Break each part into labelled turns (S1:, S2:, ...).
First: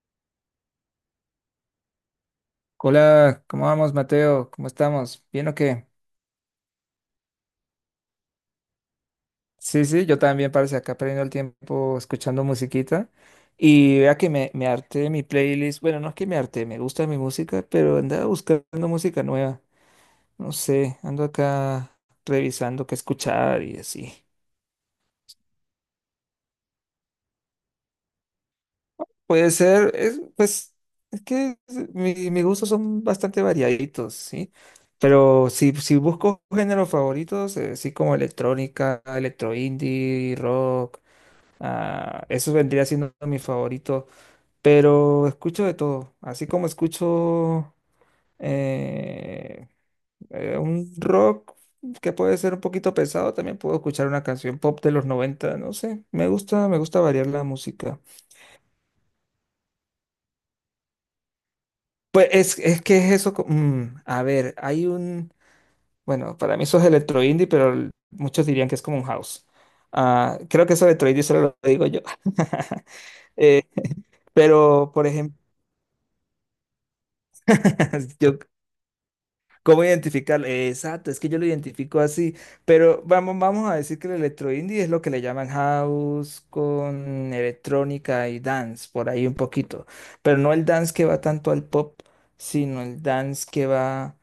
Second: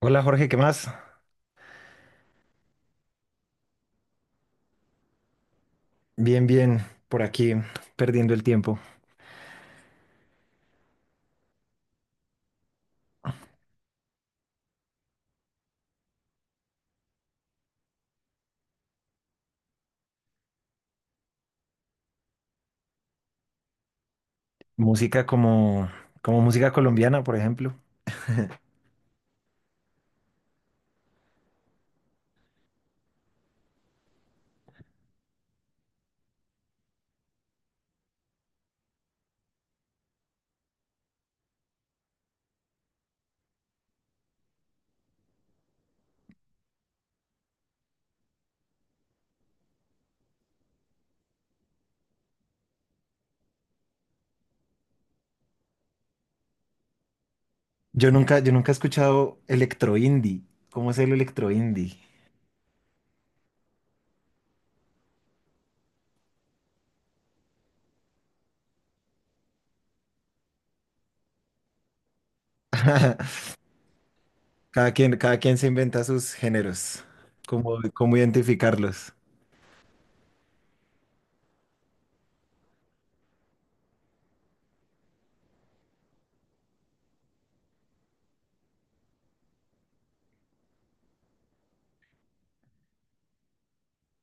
S1: Hola Jorge, ¿qué más?
S2: Hola, ¿cómo vamos, Mateo? ¿Cómo estamos? ¿Bien o qué?
S1: Bien, bien, por aquí perdiendo el tiempo.
S2: Sí, sí, yo también parece acá perdiendo el tiempo escuchando musiquita. Y vea que me harté mi playlist. Bueno, no es que me harté, me gusta mi música, pero andaba buscando música nueva. No sé, ando acá revisando qué escuchar y así.
S1: Música como, como música colombiana, por ejemplo.
S2: Puede ser, es, pues, es que mis gustos son bastante variaditos, ¿sí? Pero si busco géneros favoritos, sí como electrónica, electro indie, rock. Ah, eso vendría siendo mi favorito, pero escucho de todo, así como escucho eh, un rock que puede ser un poquito pesado, también puedo escuchar una canción pop de los 90, no sé, me gusta variar la música.
S1: Yo nunca he escuchado electro indie. ¿Cómo es el electro indie?
S2: Pues es que es eso, a ver, hay un, bueno, para mí eso es electro indie, pero muchos dirían que es como un house. Ah, creo que eso electro indie solo lo digo yo. Eh,
S1: Cada
S2: pero, por
S1: quien,
S2: ejemplo,
S1: cada quien se inventa sus géneros. ¿Cómo identificarlos?
S2: ¿Cómo identificarlo? Exacto, es que yo lo identifico así, pero vamos, vamos a decir que el electro indie es lo que le llaman house con electrónica y dance, por ahí un poquito, pero no el dance que va tanto al pop, sino el dance que va,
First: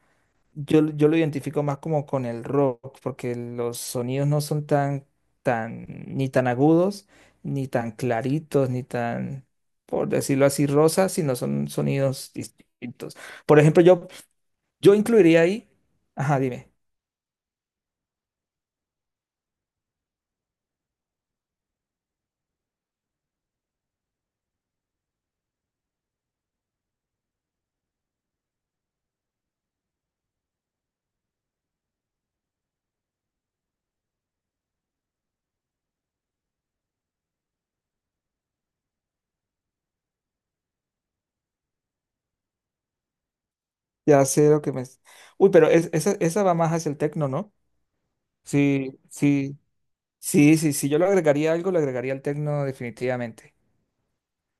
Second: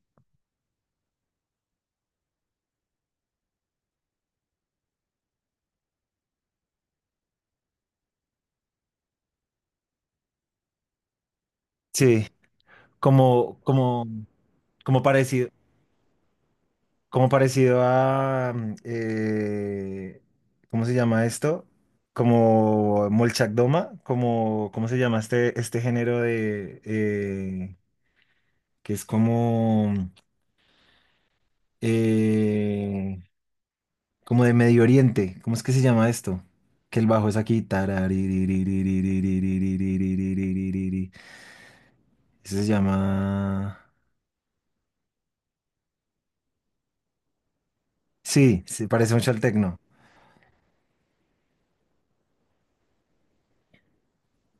S2: yo, yo lo identifico más como con el rock, porque los sonidos no son tan, tan, ni tan agudos, ni tan claritos, ni tan, por decirlo así, rosas, sino son
S1: Sí,
S2: sonidos distintos.
S1: como,
S2: Por ejemplo,
S1: como,
S2: yo... Yo
S1: como
S2: incluiría
S1: parecido.
S2: ahí. Ajá, dime.
S1: Como parecido a, ¿cómo se llama esto? Como Molchakdoma, como, ¿cómo se llama este género de, que es como, eh, como de Medio Oriente, ¿cómo es que se llama esto? Que el bajo es aquí, taraririririririririririririririririri. Eso se llama,
S2: Ya sé lo que me. Uy, pero esa, esa va más hacia el tecno, ¿no?
S1: sí, se
S2: Sí,
S1: parece mucho al
S2: sí,
S1: tecno.
S2: sí, sí. Si yo le agregaría algo, le agregaría el tecno definitivamente.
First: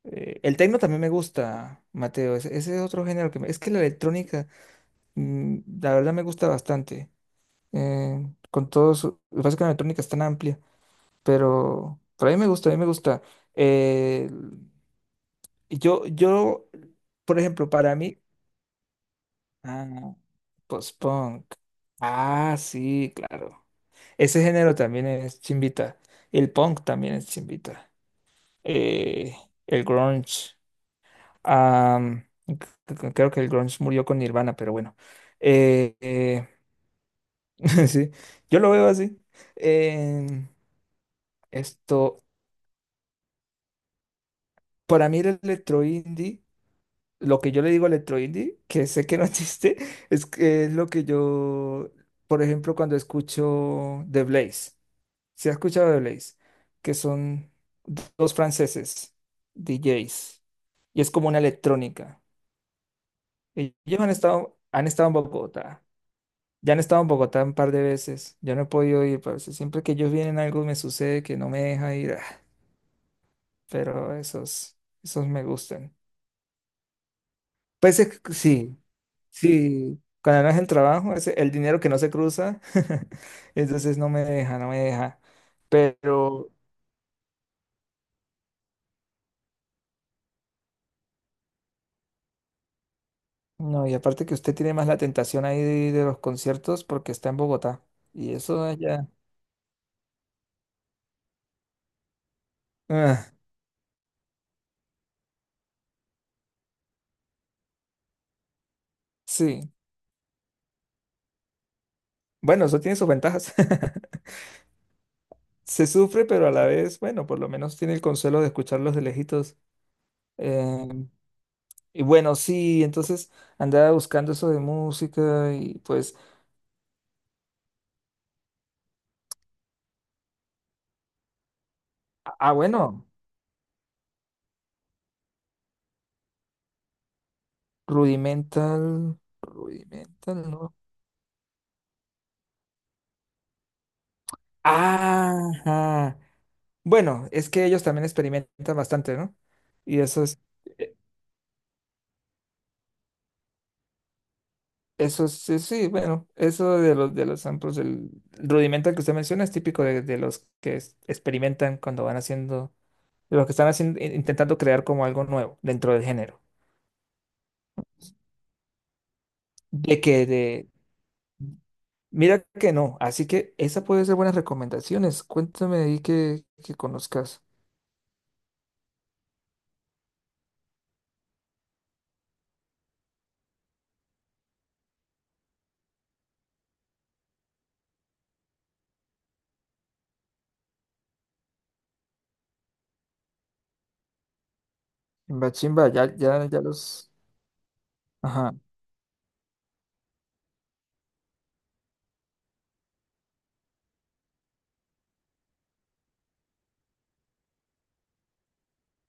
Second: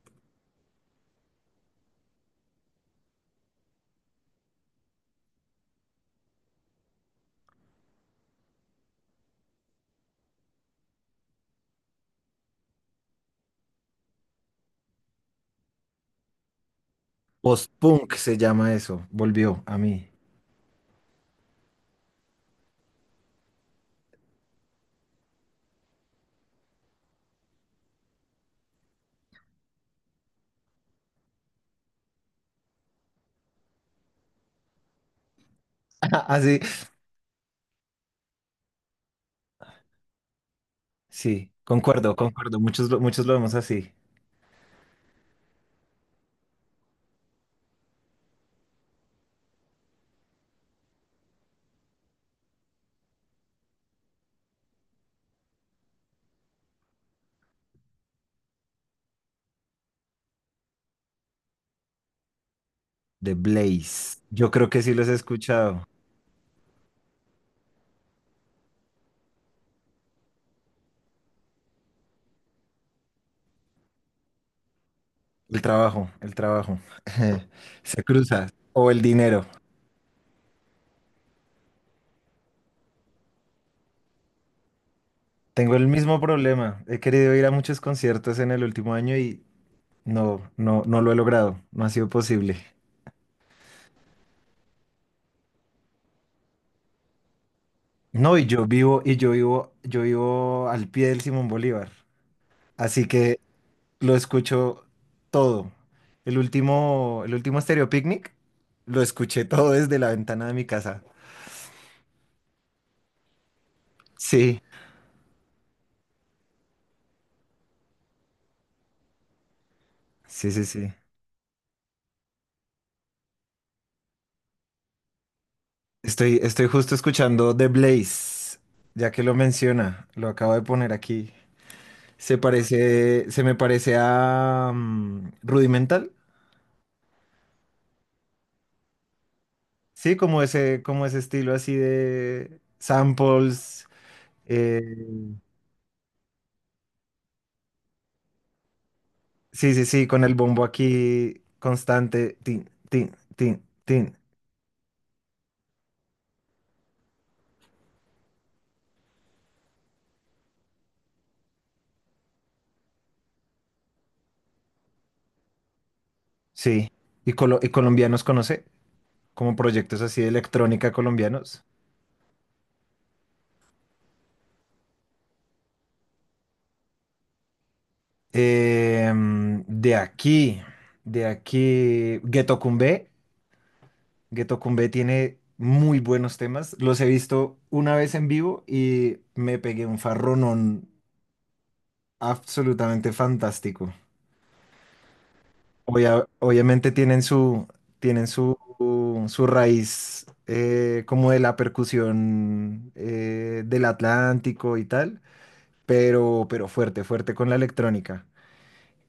S2: El tecno también me gusta, Mateo. Ese es otro género que me... Es que la electrónica, la verdad me gusta bastante. Con todo su... Lo que pasa es que la electrónica es tan amplia, pero... Pero a mí me gusta, a mí me gusta. Eh, yo, yo, por ejemplo, para
S1: Post-punk
S2: mí...
S1: se llama eso, volvió a
S2: Ah,
S1: mí.
S2: no. Post-punk. Ah, sí, claro. Ese género también es chimbita. El punk también es chimbita. Eh, el grunge. Creo que el grunge murió con Nirvana, pero bueno. Eh, eh,
S1: Así.
S2: sí, yo lo veo así. Em,
S1: Sí, concuerdo,
S2: esto,
S1: concuerdo. Muchos, muchos lo vemos así.
S2: para mí el electro indie, lo que yo le digo electro indie, que sé que no existe, es, que es lo que yo, por ejemplo, cuando escucho The Blaze. ¿Se ha escuchado de Blaze, que son dos franceses, DJs, y es como una electrónica?
S1: The
S2: Ellos
S1: Blaze. Yo creo que
S2: han
S1: sí los
S2: estado en
S1: he
S2: Bogotá,
S1: escuchado.
S2: ya han estado en Bogotá un par de veces, yo no he podido ir, pero si siempre que ellos vienen algo me sucede que no me deja ir, ah, pero esos, esos me
S1: El
S2: gustan.
S1: trabajo, el trabajo.
S2: Pues
S1: Se
S2: es que
S1: cruza.
S2: sí,
S1: O el dinero.
S2: sí, cuando no es el trabajo, es el dinero que no se cruza, entonces no me deja, no me deja,
S1: Tengo el mismo
S2: pero...
S1: problema. He querido ir a muchos conciertos en el último año y no lo he logrado. No ha sido posible.
S2: No, y aparte que usted tiene más la tentación ahí de los conciertos porque está en Bogotá. Y
S1: No,
S2: eso ya.
S1: yo vivo al pie del Simón Bolívar. Así
S2: Ah,
S1: que lo escucho todo. El último Stereo Picnic lo escuché todo
S2: sí.
S1: desde la ventana de mi casa.
S2: Bueno, eso tiene sus ventajas.
S1: Sí,
S2: Se sufre, pero a la vez, bueno, por lo menos tiene el consuelo de escucharlos de lejitos.
S1: sí, sí,
S2: Eh,
S1: sí.
S2: y bueno, sí, entonces andaba buscando eso de música y pues.
S1: Estoy justo escuchando The Blaze, ya que lo menciona, lo acabo de poner aquí. Se
S2: Ah, ah, bueno,
S1: parece, se me parece a Rudimental,
S2: Rudimental.
S1: sí,
S2: Rudimental, ¿no?
S1: como ese estilo así de samples. eh,
S2: Ajá. Bueno, es que ellos también experimentan bastante, ¿no?
S1: sí, sí,
S2: Y
S1: sí,
S2: eso
S1: con el
S2: es.
S1: bombo
S2: eh,
S1: aquí constante, tin, tin, tin, tin.
S2: Eso sí, sí, bueno, eso de los samples, el rudimento que usted menciona es típico de los que experimentan cuando van haciendo, de los que están haciendo, intentando crear como algo nuevo dentro del género.
S1: Sí. ¿Y, y colombianos conoce? Como
S2: De
S1: proyectos así
S2: que
S1: de
S2: de,
S1: electrónica colombianos.
S2: mira que no, así que esa puede ser buenas recomendaciones. Cuéntame ahí que conozcas.
S1: Em, de aquí, de aquí, Ghetto Kumbé. Ghetto Kumbé tiene muy buenos temas. Los he visto una vez en vivo y me pegué un farronón absolutamente fantástico.
S2: Chimba, chimba, ya, ya, ya
S1: Obviamente
S2: los.
S1: tienen su, tienen
S2: Ajá.
S1: su, su raíz, como de la percusión, del Atlántico y tal, pero fuerte, fuerte con la electrónica.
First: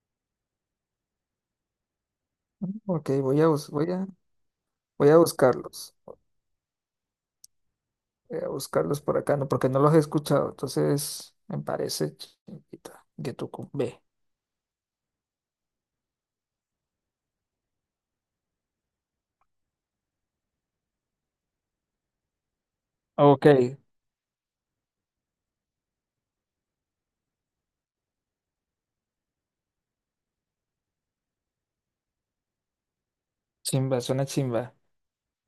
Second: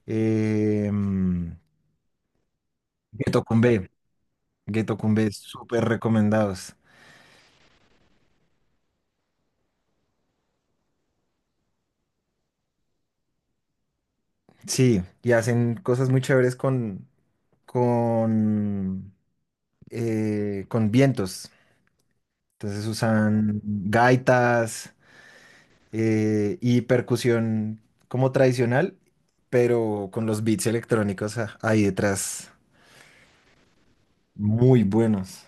S1: Em,
S2: Ok,
S1: Ghetto Kumbé.
S2: voy a,
S1: Geto
S2: voy a
S1: Kumbe, súper
S2: buscarlos.
S1: recomendados.
S2: Voy a buscarlos por acá, no, porque no los he escuchado. Entonces, me parece chimbita, Getucumbe.
S1: Sí, y hacen cosas muy chéveres con con vientos. Entonces
S2: Ok,
S1: usan gaitas, y percusión como tradicional, pero con los beats electrónicos ahí detrás,
S2: chimba, suena chimba.
S1: muy buenos.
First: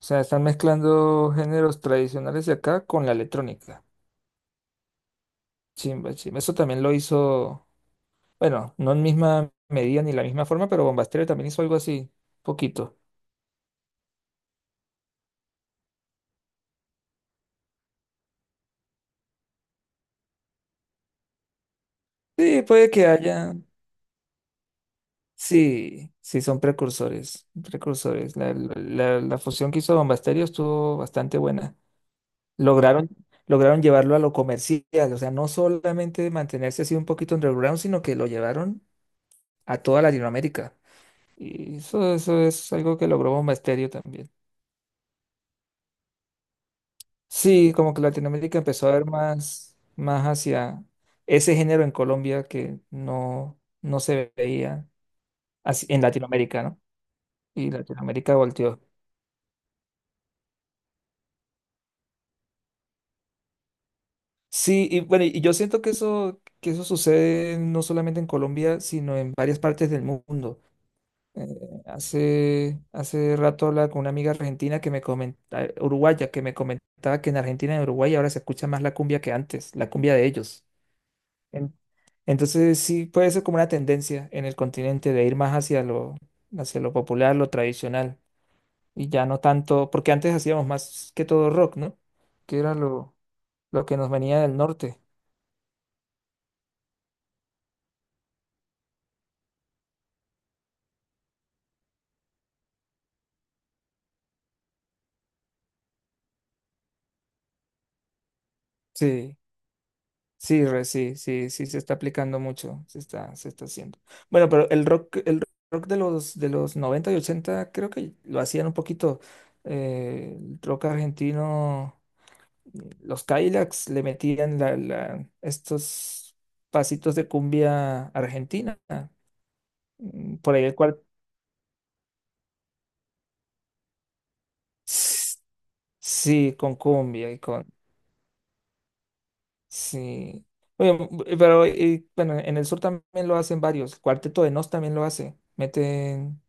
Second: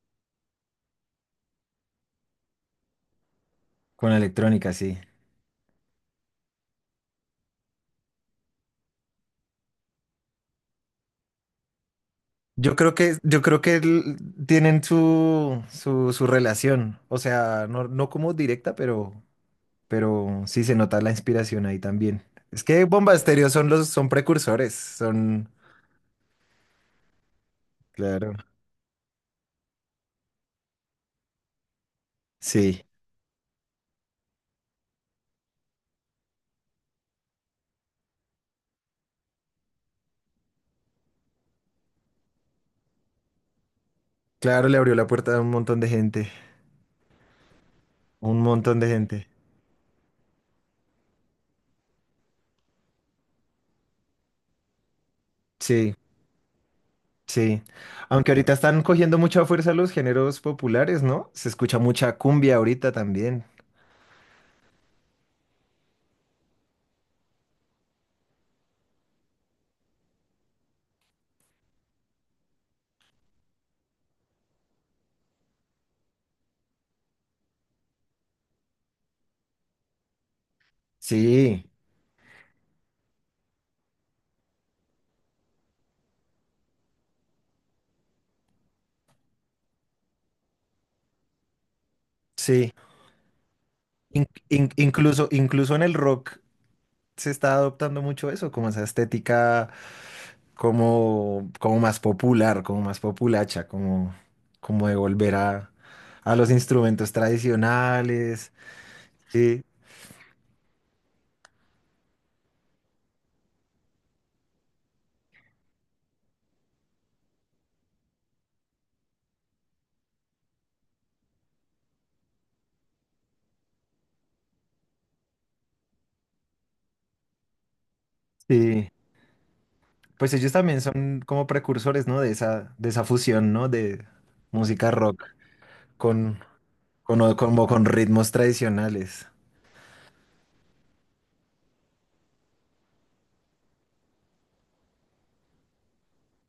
S2: O sea, están mezclando géneros tradicionales de acá con la electrónica.
S1: Con la electrónica, sí.
S2: Chimba, chimba. Eso también lo hizo, bueno, no en misma medida ni la misma forma, pero Bombastereo también hizo algo así, poquito.
S1: Yo creo que el- Tienen su relación. O sea, no, no como directa, pero sí se nota la inspiración ahí también.
S2: Sí,
S1: Es que
S2: puede que
S1: Bomba Estéreo
S2: haya.
S1: son los, son precursores, son,
S2: Sí, sí, son precursores,
S1: claro,
S2: precursores. La fusión que hizo Bombastereo estuvo bastante buena.
S1: sí,
S2: Lograron, lograron llevarlo a lo comercial, o sea, no solamente mantenerse así un poquito underground, sino que lo llevaron a toda Latinoamérica. Y eso es algo que logró un Mysterio también.
S1: claro, le abrió la puerta a un montón de gente,
S2: Sí, como que
S1: un
S2: Latinoamérica
S1: montón de
S2: empezó a ver
S1: gente,
S2: más, más hacia ese género en Colombia que no, no se veía así,
S1: sí,
S2: en Latinoamérica, ¿no?
S1: sí.
S2: Y
S1: Aunque
S2: Latinoamérica
S1: ahorita
S2: volteó.
S1: están cogiendo mucha fuerza los géneros populares, ¿no? Se escucha mucha cumbia ahorita también,
S2: Sí, y bueno, y yo siento que eso sucede no solamente en Colombia, sino en varias partes del mundo. Eh, hace, hace rato hablaba con una amiga argentina que me comentaba, uruguaya, que me comentaba que en Argentina y en Uruguay ahora se escucha más la cumbia que antes, la cumbia de ellos.
S1: sí,
S2: En- Entonces sí puede ser como una tendencia en el continente de ir más hacia lo popular, lo tradicional, y ya no tanto, porque antes hacíamos más que todo rock, ¿no? Que
S1: sí.
S2: era lo que nos venía del norte.
S1: Incluso en el rock se está adoptando mucho eso, como esa estética. Como, como más popular, como más populacha, como, como de volver a los instrumentos tradicionales.
S2: Sí,
S1: Sí,
S2: sí, re, sí, sí, sí, se está aplicando mucho, se está haciendo. Bueno, pero el rock de los 90 y 80 creo que lo hacían un poquito, el rock argentino. Los Cadillacs le metían estos pasitos de cumbia argentina,
S1: sí. Pues ellos
S2: por ahí el
S1: también
S2: cual,
S1: son como precursores, ¿no? De esa fusión, ¿no? De música rock
S2: s-
S1: con,
S2: sí, con cumbia
S1: o
S2: y con,
S1: como con ritmos tradicionales.
S2: sí. Oye, m- pero y, bueno, en el sur también lo hacen varios, el Cuarteto de Nos también lo hace, meten,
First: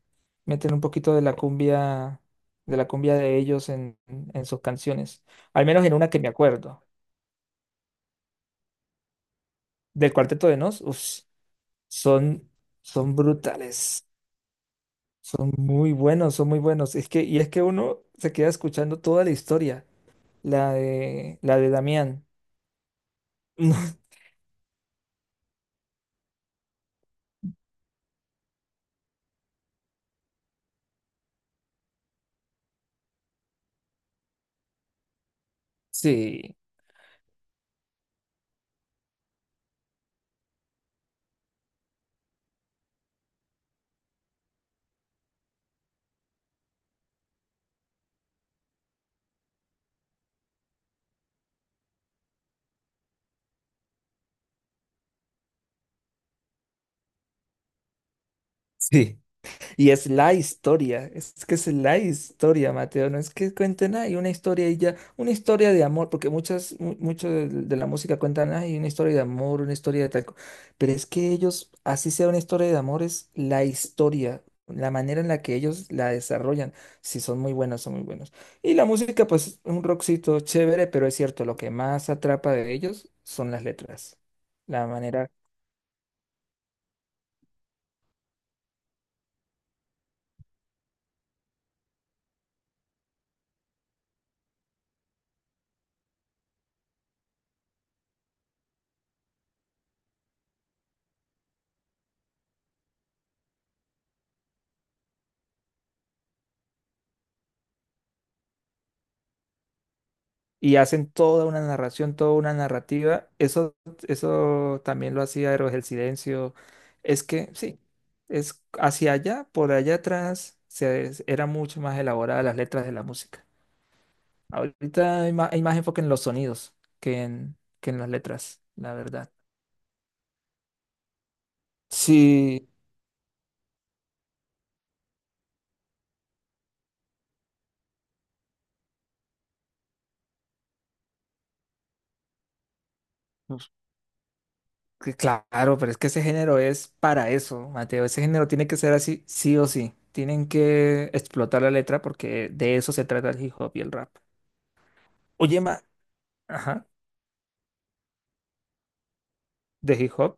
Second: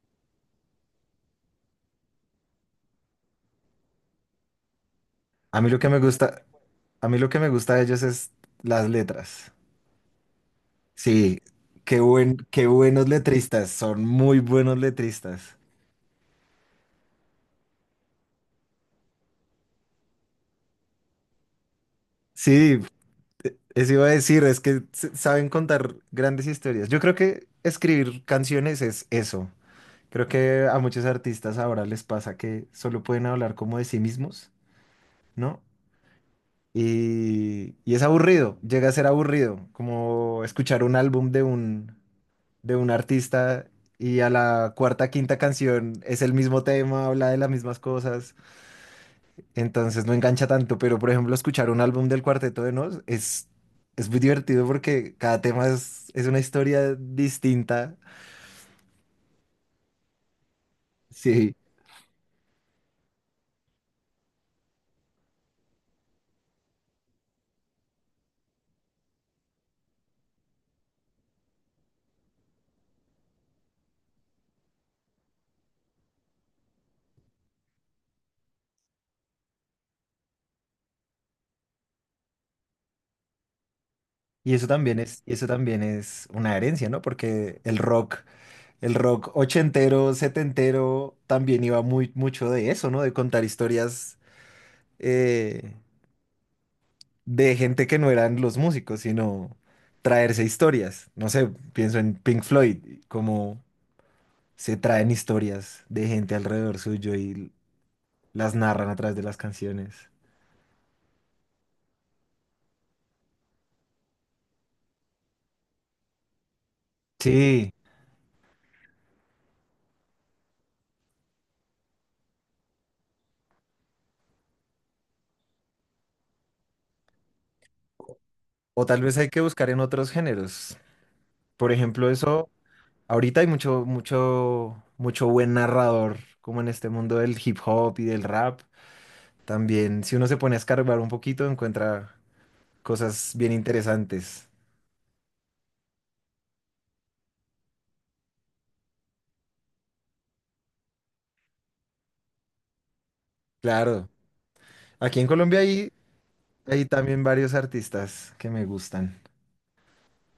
S2: meten un poquito de la cumbia, de la cumbia de ellos en sus canciones,
S1: A
S2: al
S1: mí lo
S2: menos
S1: que
S2: en
S1: me
S2: una que me
S1: gusta,
S2: acuerdo,
S1: a mí lo que me gusta de ellos es las letras.
S2: del Cuarteto de Nos, uf,
S1: Sí,
S2: son,
S1: qué buenos
S2: son
S1: letristas, son
S2: brutales.
S1: muy buenos
S2: Son
S1: letristas.
S2: muy buenos, son muy buenos. Es que, y es que uno se queda escuchando toda la historia, la de Damián.
S1: Sí, Eso iba a decir, es que saben contar grandes historias. Yo creo que escribir canciones es eso. Creo que a muchos artistas ahora les pasa que solo pueden hablar como de sí mismos, ¿no?
S2: Sí,
S1: Y es aburrido, llega a ser aburrido, como escuchar un álbum de un artista y a la cuarta, quinta canción es el mismo tema, habla de las mismas cosas. Entonces no engancha tanto, pero por ejemplo, escuchar un álbum del Cuarteto de Nos es muy divertido porque cada tema es una historia distinta.
S2: sí. Y es la historia, es
S1: Sí.
S2: que es la historia, Mateo, no es que cuenten, hay una historia y ya, una historia de amor, porque muchas, mucho de la música cuentan, hay una historia de amor, una historia de tal, co-". Pero es que ellos, así sea una historia de amor, es la historia, la manera en la que ellos la desarrollan, si son muy buenos, son muy buenos. Y la música, pues, un rockcito chévere, pero es cierto, lo que más atrapa de ellos son las letras, la manera.
S1: Y eso también es una herencia, ¿no? Porque el rock ochentero, setentero, también iba muy, mucho de eso, ¿no? De contar historias, eh, de gente que no eran los músicos, sino traerse historias. No sé, pienso en Pink Floyd, como se traen historias de gente alrededor suyo y las narran a través de las canciones.
S2: Y hacen toda una narración, toda una narrativa. Eso también lo hacía Héroes del Silencio. Es que
S1: Sí,
S2: sí, es hacia allá, por allá atrás, se, era mucho más elaborada las letras de la música. Ahorita hay más enfoque en los sonidos que en las letras,
S1: o
S2: la
S1: tal vez hay
S2: verdad.
S1: que buscar en otros géneros. Por ejemplo, eso,
S2: Sí,
S1: ahorita hay mucho, mucho, mucho buen narrador, como en este mundo del hip hop y del rap. También, si uno se pone a escarbar un poquito, encuentra cosas bien
S2: pues,
S1: interesantes.
S2: que claro, pero es que ese género es para eso, Mateo. Ese género tiene que ser así, sí o sí. Tienen que explotar la letra porque de eso se trata el hip hop y el
S1: Claro,
S2: rap.
S1: aquí en
S2: Oye,
S1: Colombia
S2: Ma,
S1: hay, hay
S2: Ajá.
S1: también varios artistas que me gustan.
S2: De hip hop.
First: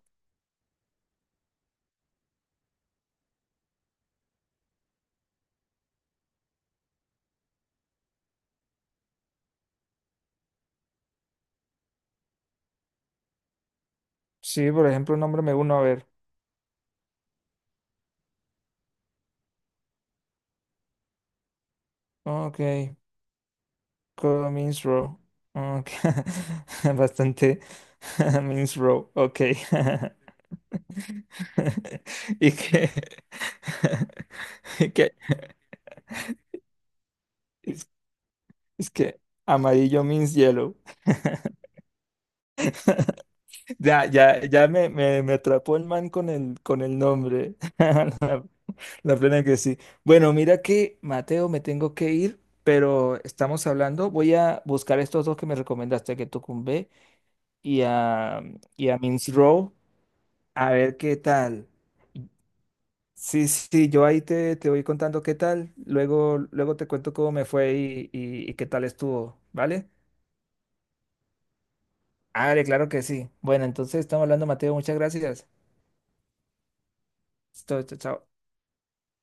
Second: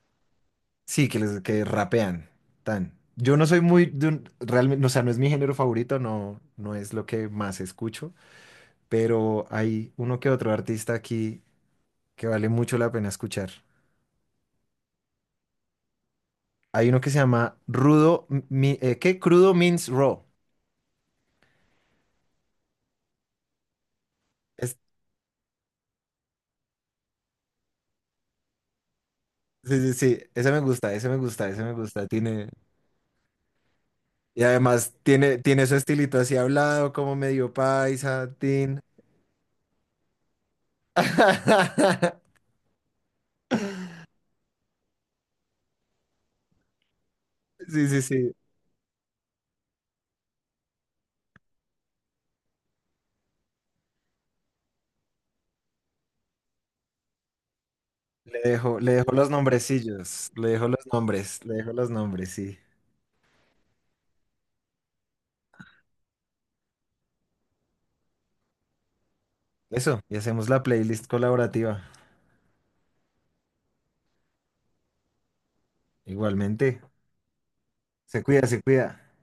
S1: Sí, que, que rapean. Tan. Yo no soy muy de realmente, o sea, no es mi género favorito, no, no es lo que más escucho, pero hay uno que otro artista aquí que vale mucho la pena escuchar.
S2: Sí, por ejemplo, nómbrame uno, a ver.
S1: Hay uno que se llama Rudo, ¿qué? Crudo Means Raw.
S2: Ok,
S1: Es-
S2: means Row. Ok. Bastante. Means Row. Ok.
S1: sí, sí, sí, ese me gusta, ese me gusta, ese me gusta. Tiene,
S2: Y que.
S1: y
S2: y
S1: además
S2: que-
S1: tiene, tiene su estilito así hablado, como medio
S2: Es,
S1: paisa, tin.
S2: es que amarillo means yellow. Ya, ya, ya me atrapó el man con el nombre.
S1: Sí, sí, sí.
S2: La plena que sí. Bueno, mira que Mateo, me tengo que ir, pero estamos hablando. Voy a buscar estos dos que me recomendaste, que Tucumbe y a, y a Mince Row
S1: Le dejo
S2: a
S1: los
S2: ver qué
S1: nombres, le
S2: tal.
S1: dejo los nombres, sí.
S2: Sí, sí, yo ahí te, te voy contando qué tal. Luego, luego te cuento cómo me fue y qué tal estuvo, ¿vale?
S1: Eso, y hacemos la playlist colaborativa.
S2: Vale, claro que sí. Bueno, entonces estamos hablando, Mateo. Muchas gracias.
S1: Igualmente,
S2: Chao, chao.
S1: se
S2: Chao.
S1: cuida, se cuida.